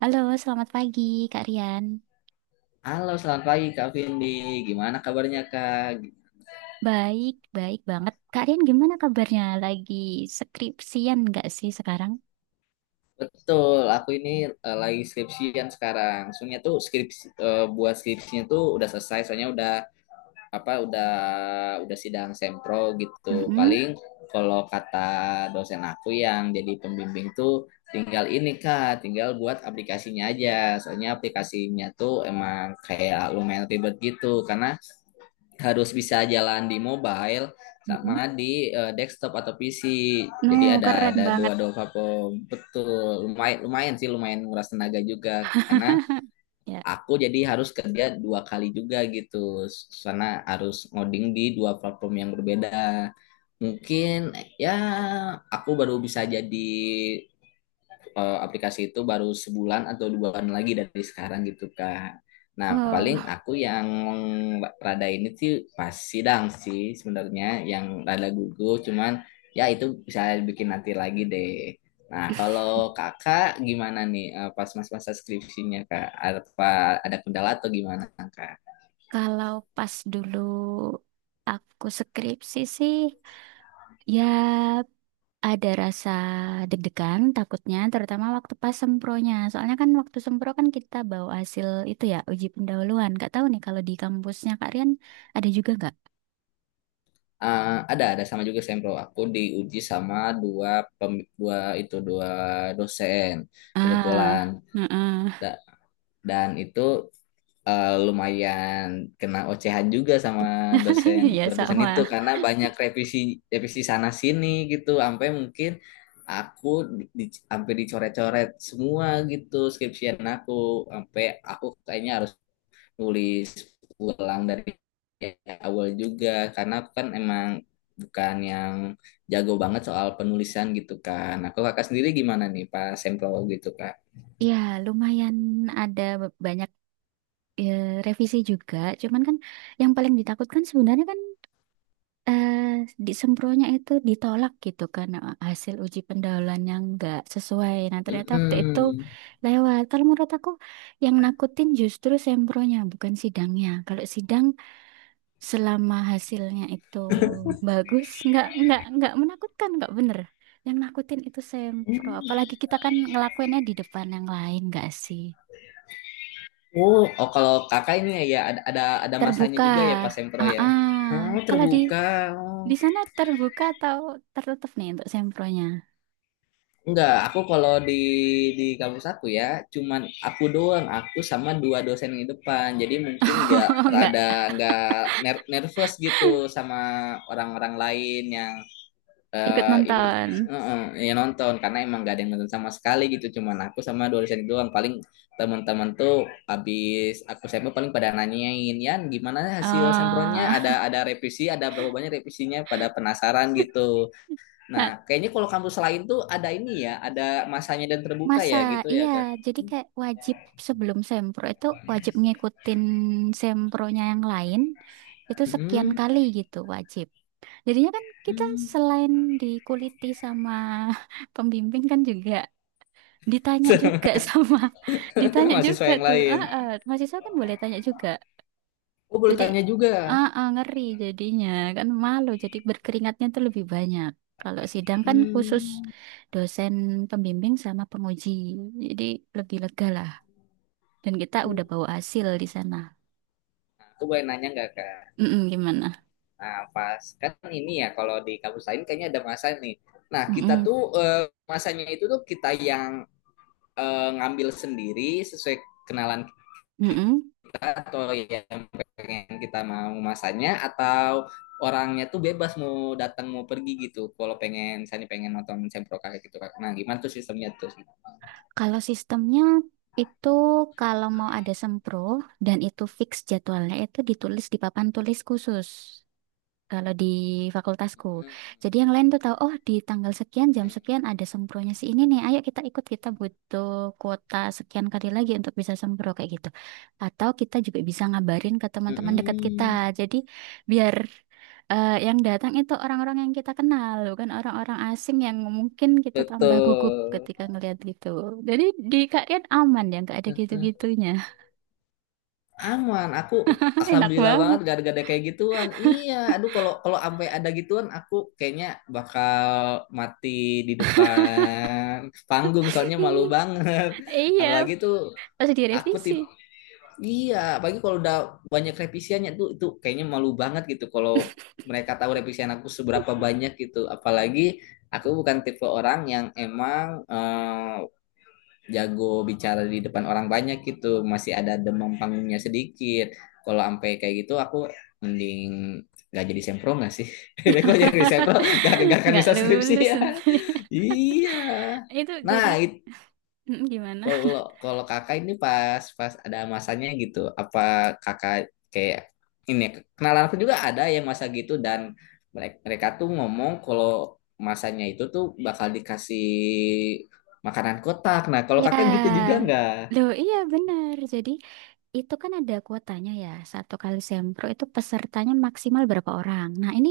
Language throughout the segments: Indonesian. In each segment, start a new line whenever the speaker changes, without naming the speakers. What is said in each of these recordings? Halo, selamat pagi Kak Rian.
Halo, selamat pagi Kak Vindi. Gimana kabarnya Kak?
Baik, baik banget. Kak Rian gimana kabarnya? Lagi skripsian nggak sih sekarang?
Betul, aku ini lagi skripsian sekarang. Soalnya tuh buat skripsinya tuh udah selesai. Soalnya udah apa? Udah sidang sempro gitu.
Mm-mm.
Paling kalau kata dosen aku yang jadi pembimbing tuh tinggal ini Kak, tinggal buat aplikasinya aja. Soalnya aplikasinya tuh emang kayak lumayan ribet gitu karena harus bisa jalan di mobile
Mm-mm.
sama di desktop atau PC.
No,
Jadi ada
keren
ada
banget.
dua-dua platform. Betul. Lumayan lumayan sih lumayan nguras tenaga juga karena
Ya.
aku jadi harus kerja dua kali juga gitu, karena harus ngoding di dua platform yang berbeda. Mungkin ya aku baru bisa aplikasi itu baru sebulan atau 2 bulan lagi dari sekarang gitu Kak. Nah paling
Wow.
aku yang rada ini sih, pas sidang sih sebenarnya, yang rada gugup, cuman ya itu bisa bikin nanti lagi deh. Nah kalau kakak gimana nih pas masa-masa skripsinya Kak? Apa ada kendala atau gimana Kak?
Kalau pas dulu aku skripsi sih, ya ada rasa deg-degan takutnya, terutama waktu pas sempronya. Soalnya kan waktu sempro kan kita bawa hasil itu ya, uji pendahuluan. Nggak tahu nih kalau di kampusnya Kak Rian ada juga nggak?
Ada sama juga, sempro aku diuji sama dua dua dosen kebetulan.
Ah, heeh.
Da- dan itu lumayan kena ocehan juga sama dosen
Ya
dosen itu
sama.
karena banyak revisi, revisi sana sini gitu, sampai mungkin aku sampai dicoret-coret semua gitu skripsian aku, sampai aku kayaknya harus nulis ulang dari awal juga karena aku kan emang bukan yang jago banget soal penulisan gitu kan. Aku kakak sendiri gimana nih pas sempro gitu Kak?
Ya, lumayan ada banyak eh, revisi juga. Cuman kan yang paling ditakutkan sebenarnya kan eh, disempronnya itu ditolak gitu karena hasil uji pendahuluan yang nggak sesuai. Nah, ternyata waktu itu
Mm-mm.
lewat. Kalau menurut aku yang nakutin justru sempronya bukan sidangnya. Kalau sidang, selama hasilnya itu bagus, nggak menakutkan, nggak bener. Yang nakutin itu sempro. Apalagi kita kan ngelakuinnya di depan yang lain, nggak sih?
Oh, oh, kalau kakak ini ya, ya, ada masanya
Terbuka.
juga ya pas sempro
Ah,
ya.
ah.
Oh,
Kalau di
terbuka. Oh.
di sana terbuka atau tertutup nih untuk sempronya?
Enggak, aku kalau di kampus aku ya, cuman aku doang, aku sama dua dosen di depan. Jadi mungkin enggak
Oh, nggak
rada enggak nervous gitu sama orang-orang lain yang
ikut
itu
nonton.
yang nonton, karena emang gak ada yang nonton sama sekali gitu, cuman aku sama dua dosen itu doang. Paling teman-teman tuh habis aku sampel paling pada nanyain, Yan gimana hasil sempronnya,
Oh.
ada revisi, ada berapa banyak revisinya, pada penasaran gitu. Nah
Nah,
kayaknya kalau kampus lain tuh ada ini ya, ada masanya dan terbuka
masa
ya gitu ya
iya,
Kak.
jadi kayak wajib sebelum sempro itu wajib ngikutin sempronya yang lain itu sekian
Hmm,
kali gitu wajib. Jadinya kan kita
hmm.
selain dikuliti sama pembimbing kan juga ditanya juga sama ditanya
mahasiswa
juga
yang
tuh.
lain,
Heeh, mahasiswa kan boleh tanya juga.
oh boleh
Jadi
tanya juga.
ah ah, ngeri jadinya kan malu jadi berkeringatnya tuh lebih banyak. Kalau sidang kan khusus
Hmm.
dosen pembimbing sama penguji. Jadi lebih lega lah dan kita udah bawa hasil di sana.
Aku boleh nanya nggak Kak?
Mm-mm, gimana?
Nah, pas kan ini ya kalau di kampus lain kayaknya ada masa nih. Nah, kita
Mm-mm,
tuh eh, masanya itu tuh kita yang ngambil sendiri, sesuai kenalan
mm-mm.
kita, atau yang pengen kita mau masanya, atau orangnya tuh bebas mau datang mau pergi gitu. Kalau pengen misalnya pengen nonton sempro kakek gitu, kan. Nah, gimana tuh sistemnya tuh?
Kalau sistemnya itu kalau mau ada sempro dan itu fix jadwalnya itu ditulis di papan tulis khusus. Kalau di fakultasku.
Mm,
Jadi yang lain tuh tahu, oh di tanggal sekian jam
mm,
sekian ada sempronya si ini nih. Ayo kita ikut, kita butuh kuota sekian kali lagi untuk bisa sempro kayak gitu. Atau kita juga bisa ngabarin ke
mm,
teman-teman dekat kita.
mm.
Jadi biar yang datang itu orang-orang yang kita kenal, bukan orang-orang asing yang mungkin kita tambah gugup
Betul.
ketika ngelihat gitu. Jadi di kalian aman ya, nggak ada
Betul.
gitu-gitunya.
Aman, aku
Enak
alhamdulillah banget
banget.
gak ada kayak gituan. Iya, aduh, kalau kalau sampai ada gituan aku kayaknya bakal mati di depan panggung soalnya malu banget.
Iya,
Apalagi tuh
pas
aku
direvisi.
tip iya, apalagi kalau udah banyak revisiannya tuh itu kayaknya malu banget gitu kalau mereka tahu revisian aku seberapa banyak gitu. Apalagi aku bukan tipe orang yang emang jago bicara di depan orang banyak gitu, masih ada demam panggungnya sedikit. Kalau sampai kayak gitu aku mending gak jadi sempro gak sih. kalau jadi sempro gak akan
Nggak
bisa skripsi
lulus.
ya. iya,
Itu jadi
nah itu,
gimana?
kalau kalau kakak ini pas pas ada masanya gitu, apa kakak kayak ini, kenalan aku juga ada yang masa gitu dan mereka tuh ngomong kalau masanya itu tuh bakal dikasih makanan kotak. Nah, kalau kakak gitu juga
Ya,
nggak?
loh, iya benar. Jadi itu kan ada kuotanya ya. Satu kali sempro itu pesertanya maksimal berapa orang. Nah, ini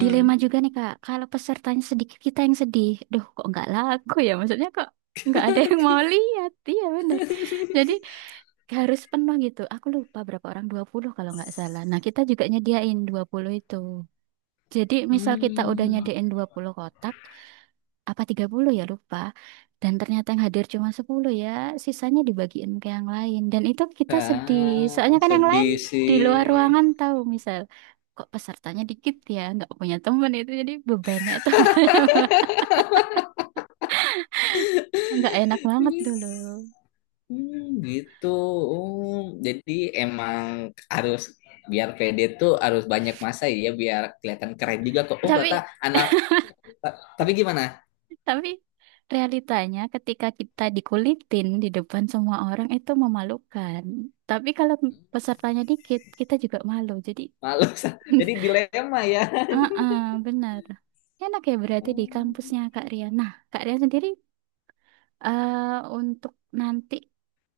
dilema juga nih, Kak. Kalau pesertanya sedikit, kita yang sedih. Duh, kok nggak laku ya? Maksudnya kok nggak ada yang mau lihat. Iya benar. Jadi harus penuh gitu. Aku lupa berapa orang, 20 kalau nggak salah. Nah, kita juga nyediain 20 itu. Jadi misal kita udah
Hmm.
nyediain 20 kotak, apa 30 ya lupa. Dan ternyata yang hadir cuma 10 ya, sisanya dibagiin ke yang lain. Dan itu kita sedih, soalnya
Ah,
kan yang lain
sedih
di
sih.
luar ruangan tahu misal. Kok pesertanya dikit ya, nggak punya temen itu jadi bebannya itu banyak banget. Nggak enak banget dulu.
Hmm, gitu. Oh, jadi emang harus biar pede tuh harus banyak masa ya biar kelihatan keren juga kok. Oh, kata
Tapi
anak. Tapi gimana?
tapi realitanya ketika kita dikulitin di depan semua orang itu memalukan. Tapi kalau pesertanya dikit, kita juga malu. Jadi
Malu. Jadi dilema ya.
heeh, benar. Enak ya berarti di kampusnya Kak Rian. Nah, Kak Rian sendiri eh untuk nanti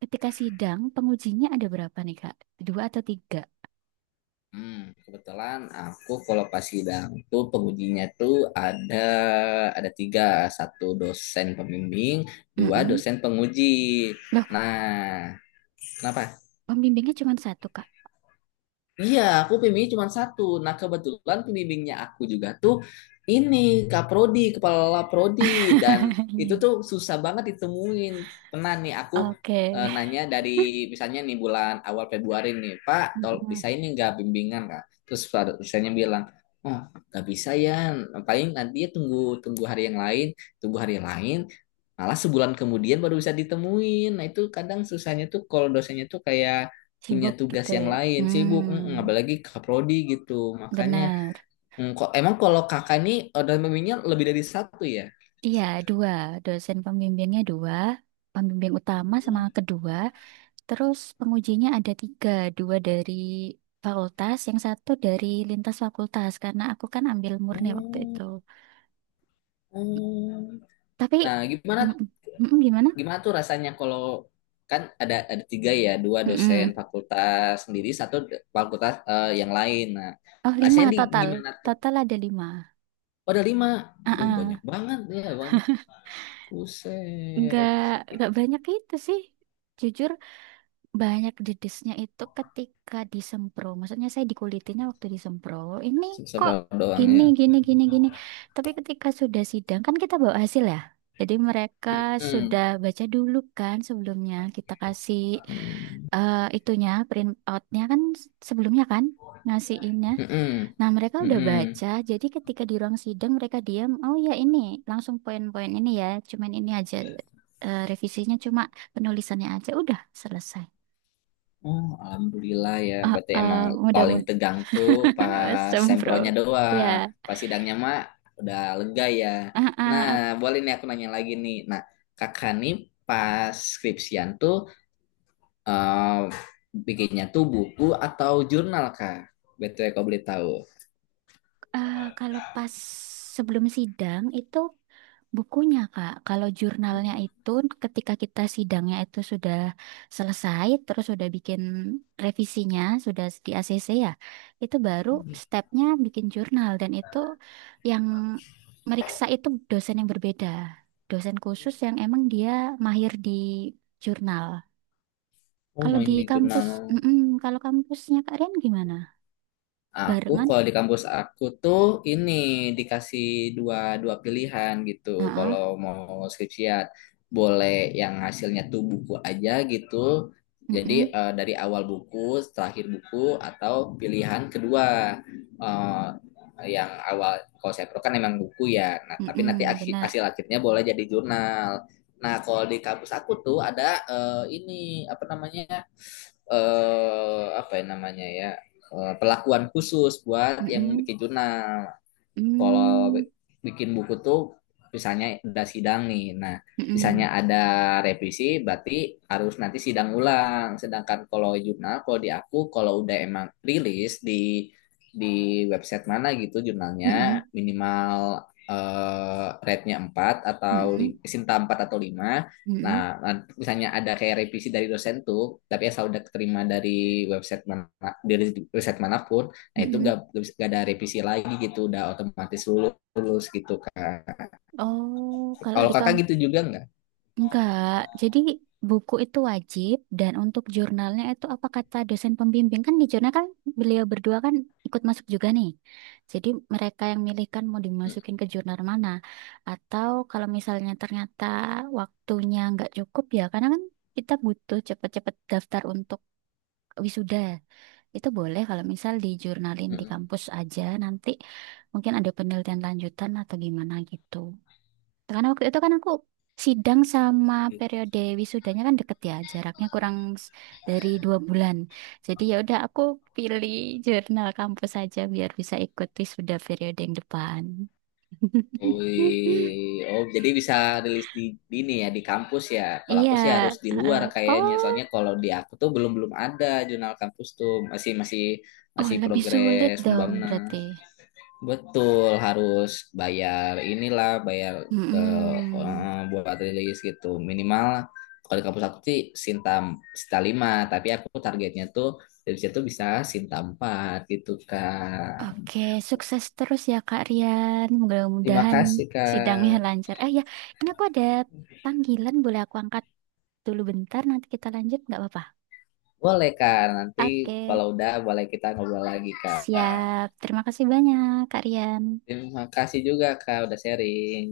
ketika sidang pengujinya ada berapa nih Kak? Dua atau tiga?
Hmm, kebetulan aku kalau pas sidang tuh pengujinya tuh ada tiga, satu dosen pembimbing, dua
Mm-mm.
dosen penguji.
Loh,
Nah, kenapa?
pembimbingnya cuma satu Kak.
Iya, aku pembimbing cuma satu. Nah, kebetulan pembimbingnya aku juga tuh ini Kak Prodi, kepala Prodi, dan itu
Iya.
tuh susah banget ditemuin. Pernah nih aku
Oke.
nanya dari misalnya nih bulan awal Februari nih, Pak, tol
Mm-mm.
bisa ini nggak bimbingan Kak? Terus misalnya bilang, oh nggak bisa ya, paling nanti ya tunggu tunggu hari yang lain, tunggu hari yang lain. Malah sebulan kemudian baru bisa ditemuin. Nah itu kadang susahnya tuh kalau dosennya tuh kayak punya
Sibuk
tugas
gitu ya.
yang lain, sibuk,
Hmm,
apalagi kakak prodi gitu, makanya
benar.
kok emang kalau kakak ini order meminya lebih dari satu ya.
Iya, dua. Dosen pembimbingnya dua. Pembimbing utama sama kedua. Terus pengujinya ada tiga. Dua dari fakultas, yang satu dari lintas fakultas. Karena aku kan ambil murni waktu
Hmm,
itu.
hmm.
Tapi,
Nah, gimana
mm, gimana?
gimana tuh rasanya kalau kan ada tiga ya, dua dosen
Mm-mm.
fakultas sendiri, satu fakultas yang lain. Nah,
Oh, lima
rasanya di
total.
gimana tuh?
Total ada lima.
Oh, ada lima.
Ah,
Banyak
ah.
banget ya, banyak. Buset.
Nggak, nggak banyak itu sih. Jujur banyak dedesnya itu ketika disempro. Maksudnya saya dikulitinnya waktu disempro. Ini kok
Seru doang
gini,
ya.
gini, gini, gini. Tapi ketika sudah sidang, kan kita bawa hasil ya. Jadi mereka
Hmm.
sudah baca dulu kan sebelumnya. Kita kasih
Hmm.
itunya, print outnya kan sebelumnya kan ngasih innya.
Mm-mm.
Nah, mereka udah
Mm-mm.
baca, jadi ketika di ruang sidang mereka diam, oh ya ini, langsung poin-poin ini ya, cuman ini aja, revisinya cuma penulisannya aja, udah selesai.
Oh, alhamdulillah ya.
Ah,
Berarti emang
ah,
paling
mudah-mudahan
tegang tuh pas sempronya
sempro.
doang.
Ya,
Pas sidangnya mah udah lega ya.
ah,
Nah,
ah,
boleh nih aku nanya lagi nih. Nah, kakak nih pas skripsian tuh eh, bikinnya tuh buku atau jurnal Kak? BTW kau boleh tahu.
ah, kalau pas sebelum sidang itu bukunya Kak. Kalau jurnalnya itu ketika kita sidangnya itu sudah selesai, terus sudah bikin revisinya, sudah di ACC ya, itu baru stepnya bikin jurnal dan itu yang meriksa itu dosen yang berbeda, dosen khusus yang emang dia mahir di jurnal.
Oh,
Kalau di
main di
kampus,
jurnal.
mm-mm. Kalau kampusnya Kak Rian gimana?
Aku
Barengan?
kalau di kampus aku tuh ini dikasih dua dua pilihan gitu.
Heeh,
Kalau mau skripsiat boleh yang hasilnya tuh buku aja gitu. Jadi
mm-mm,
dari awal buku, terakhir buku, atau pilihan kedua eh, yang awal, kalau saya pro kan emang buku ya. Nah, tapi nanti
mm-mm,
hasil
benar.
akhirnya boleh jadi jurnal. Nah, kalau di kampus aku tuh ada ini apa namanya? Apa ya namanya ya? Perlakuan khusus buat yang
Mm-mm,
bikin jurnal. Kalau
mm,
bikin buku tuh misalnya udah sidang nih. Nah, misalnya
mm-mm,
ada revisi berarti harus nanti sidang ulang. Sedangkan kalau jurnal kalau di aku kalau udah emang rilis di website mana gitu, jurnalnya
mm-mm,
minimal rate-nya 4 atau
mm-mm,
Sinta 4 atau 5.
mm-mm,
Nah, misalnya ada kayak revisi dari dosen tuh, tapi asal udah keterima dari website manapun, nah itu
mm-mm.
gak ada revisi lagi gitu, udah otomatis lulus, lulus gitu kan.
Oh, kalau
Kalau
di
kakak
kampus.
gitu juga nggak?
Enggak, jadi buku itu wajib dan untuk jurnalnya itu apa kata dosen pembimbing kan di jurnal kan beliau berdua kan ikut masuk juga nih. Jadi mereka yang milih kan mau dimasukin ke jurnal mana. Atau kalau misalnya ternyata waktunya nggak cukup ya karena kan kita butuh cepet-cepet daftar untuk wisuda. Itu boleh kalau misal dijurnalin di kampus aja nanti mungkin ada penelitian lanjutan atau gimana gitu. Karena waktu itu kan aku sidang sama periode wisudanya kan deket ya, jaraknya kurang s- dari 2 bulan. Jadi ya udah aku pilih jurnal kampus aja biar bisa ikut wisuda periode yang depan.
Wih, oh jadi bisa rilis di ini ya di kampus ya. Kalau
Iya,
aku sih harus di
heeh.
luar kayaknya.
Oh,
Soalnya kalau di aku tuh belum belum ada jurnal kampus tuh masih masih
oh
masih
lebih sulit
progres
dong
pembangunan.
berarti.
Betul harus bayar inilah bayar ke
Mm-mm.
buat rilis gitu. Minimal kalau di kampus aku sih Sinta, Sinta 5, tapi aku targetnya tuh dari situ bisa Sinta 4 gitu, Kak.
Oke, sukses terus ya Kak Rian.
Terima
Mudah-mudahan
kasih,
sidangnya
Kak.
lancar. Ah ya, ini aku ada panggilan, boleh aku angkat? Dulu bentar, nanti kita lanjut, nggak apa-apa.
Boleh, Kak. Nanti
Oke,
kalau udah boleh kita ngobrol lagi, Kak.
siap. Terima kasih banyak, Kak Rian.
Terima kasih juga, Kak, udah sharing.